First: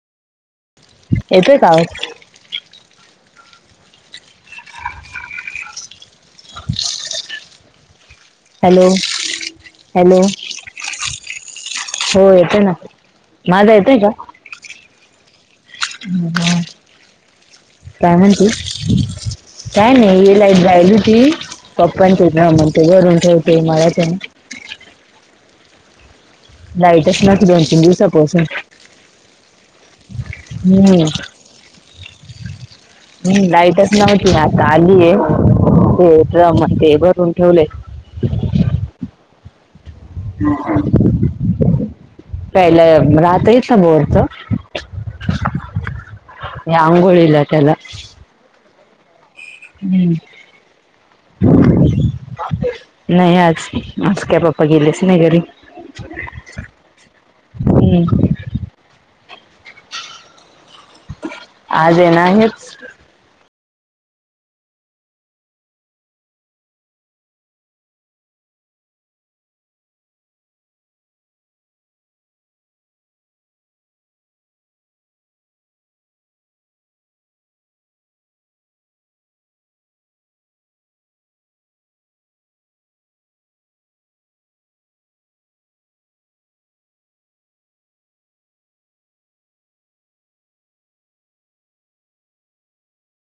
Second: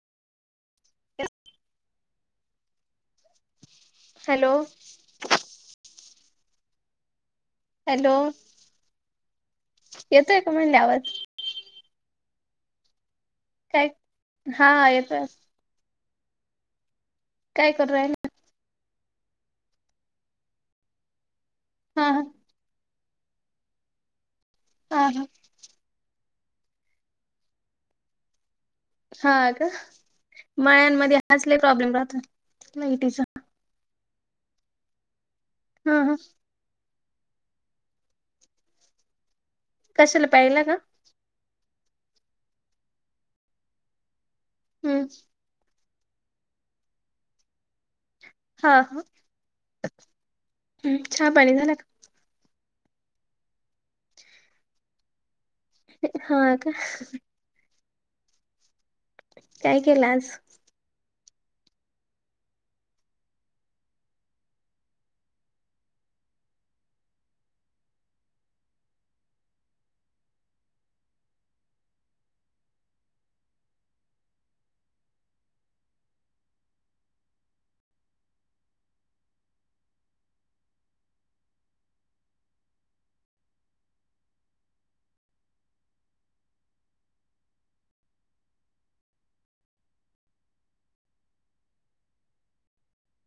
येतोय का आवाज. हॅलो. हॅलो हॅलो येतो का म्हनल आवाज. होय येतोय ना माझा काय येतोय का. हा येतोय ह. करू काय राहिला म्हणते काय नाही ये लाईट जायेल होती. हा पप्पांचे ना म्हण ते घरून ठेवते मलाच. हा हा. लाईटच नव्हती दोन तीन दिवसापासून. हा का हम्म मळ्यांमध्ये हाच लइ प्रॉब्लेम राहत. हम् लाईटच नव्हती आता आलीये हा ते हा ड्रम ते भरून ठेवले. कशाला प्यायला का प्यायला रात इथं बोरच. हम् अंघोळीला त्याला हा हा हम्म चहा पाणी झाला का [unintelligible] नाही आज आज काय पापा गेले स नाही घरी हा का. हम्म. काय केलं आज. आज आहे नाहीच.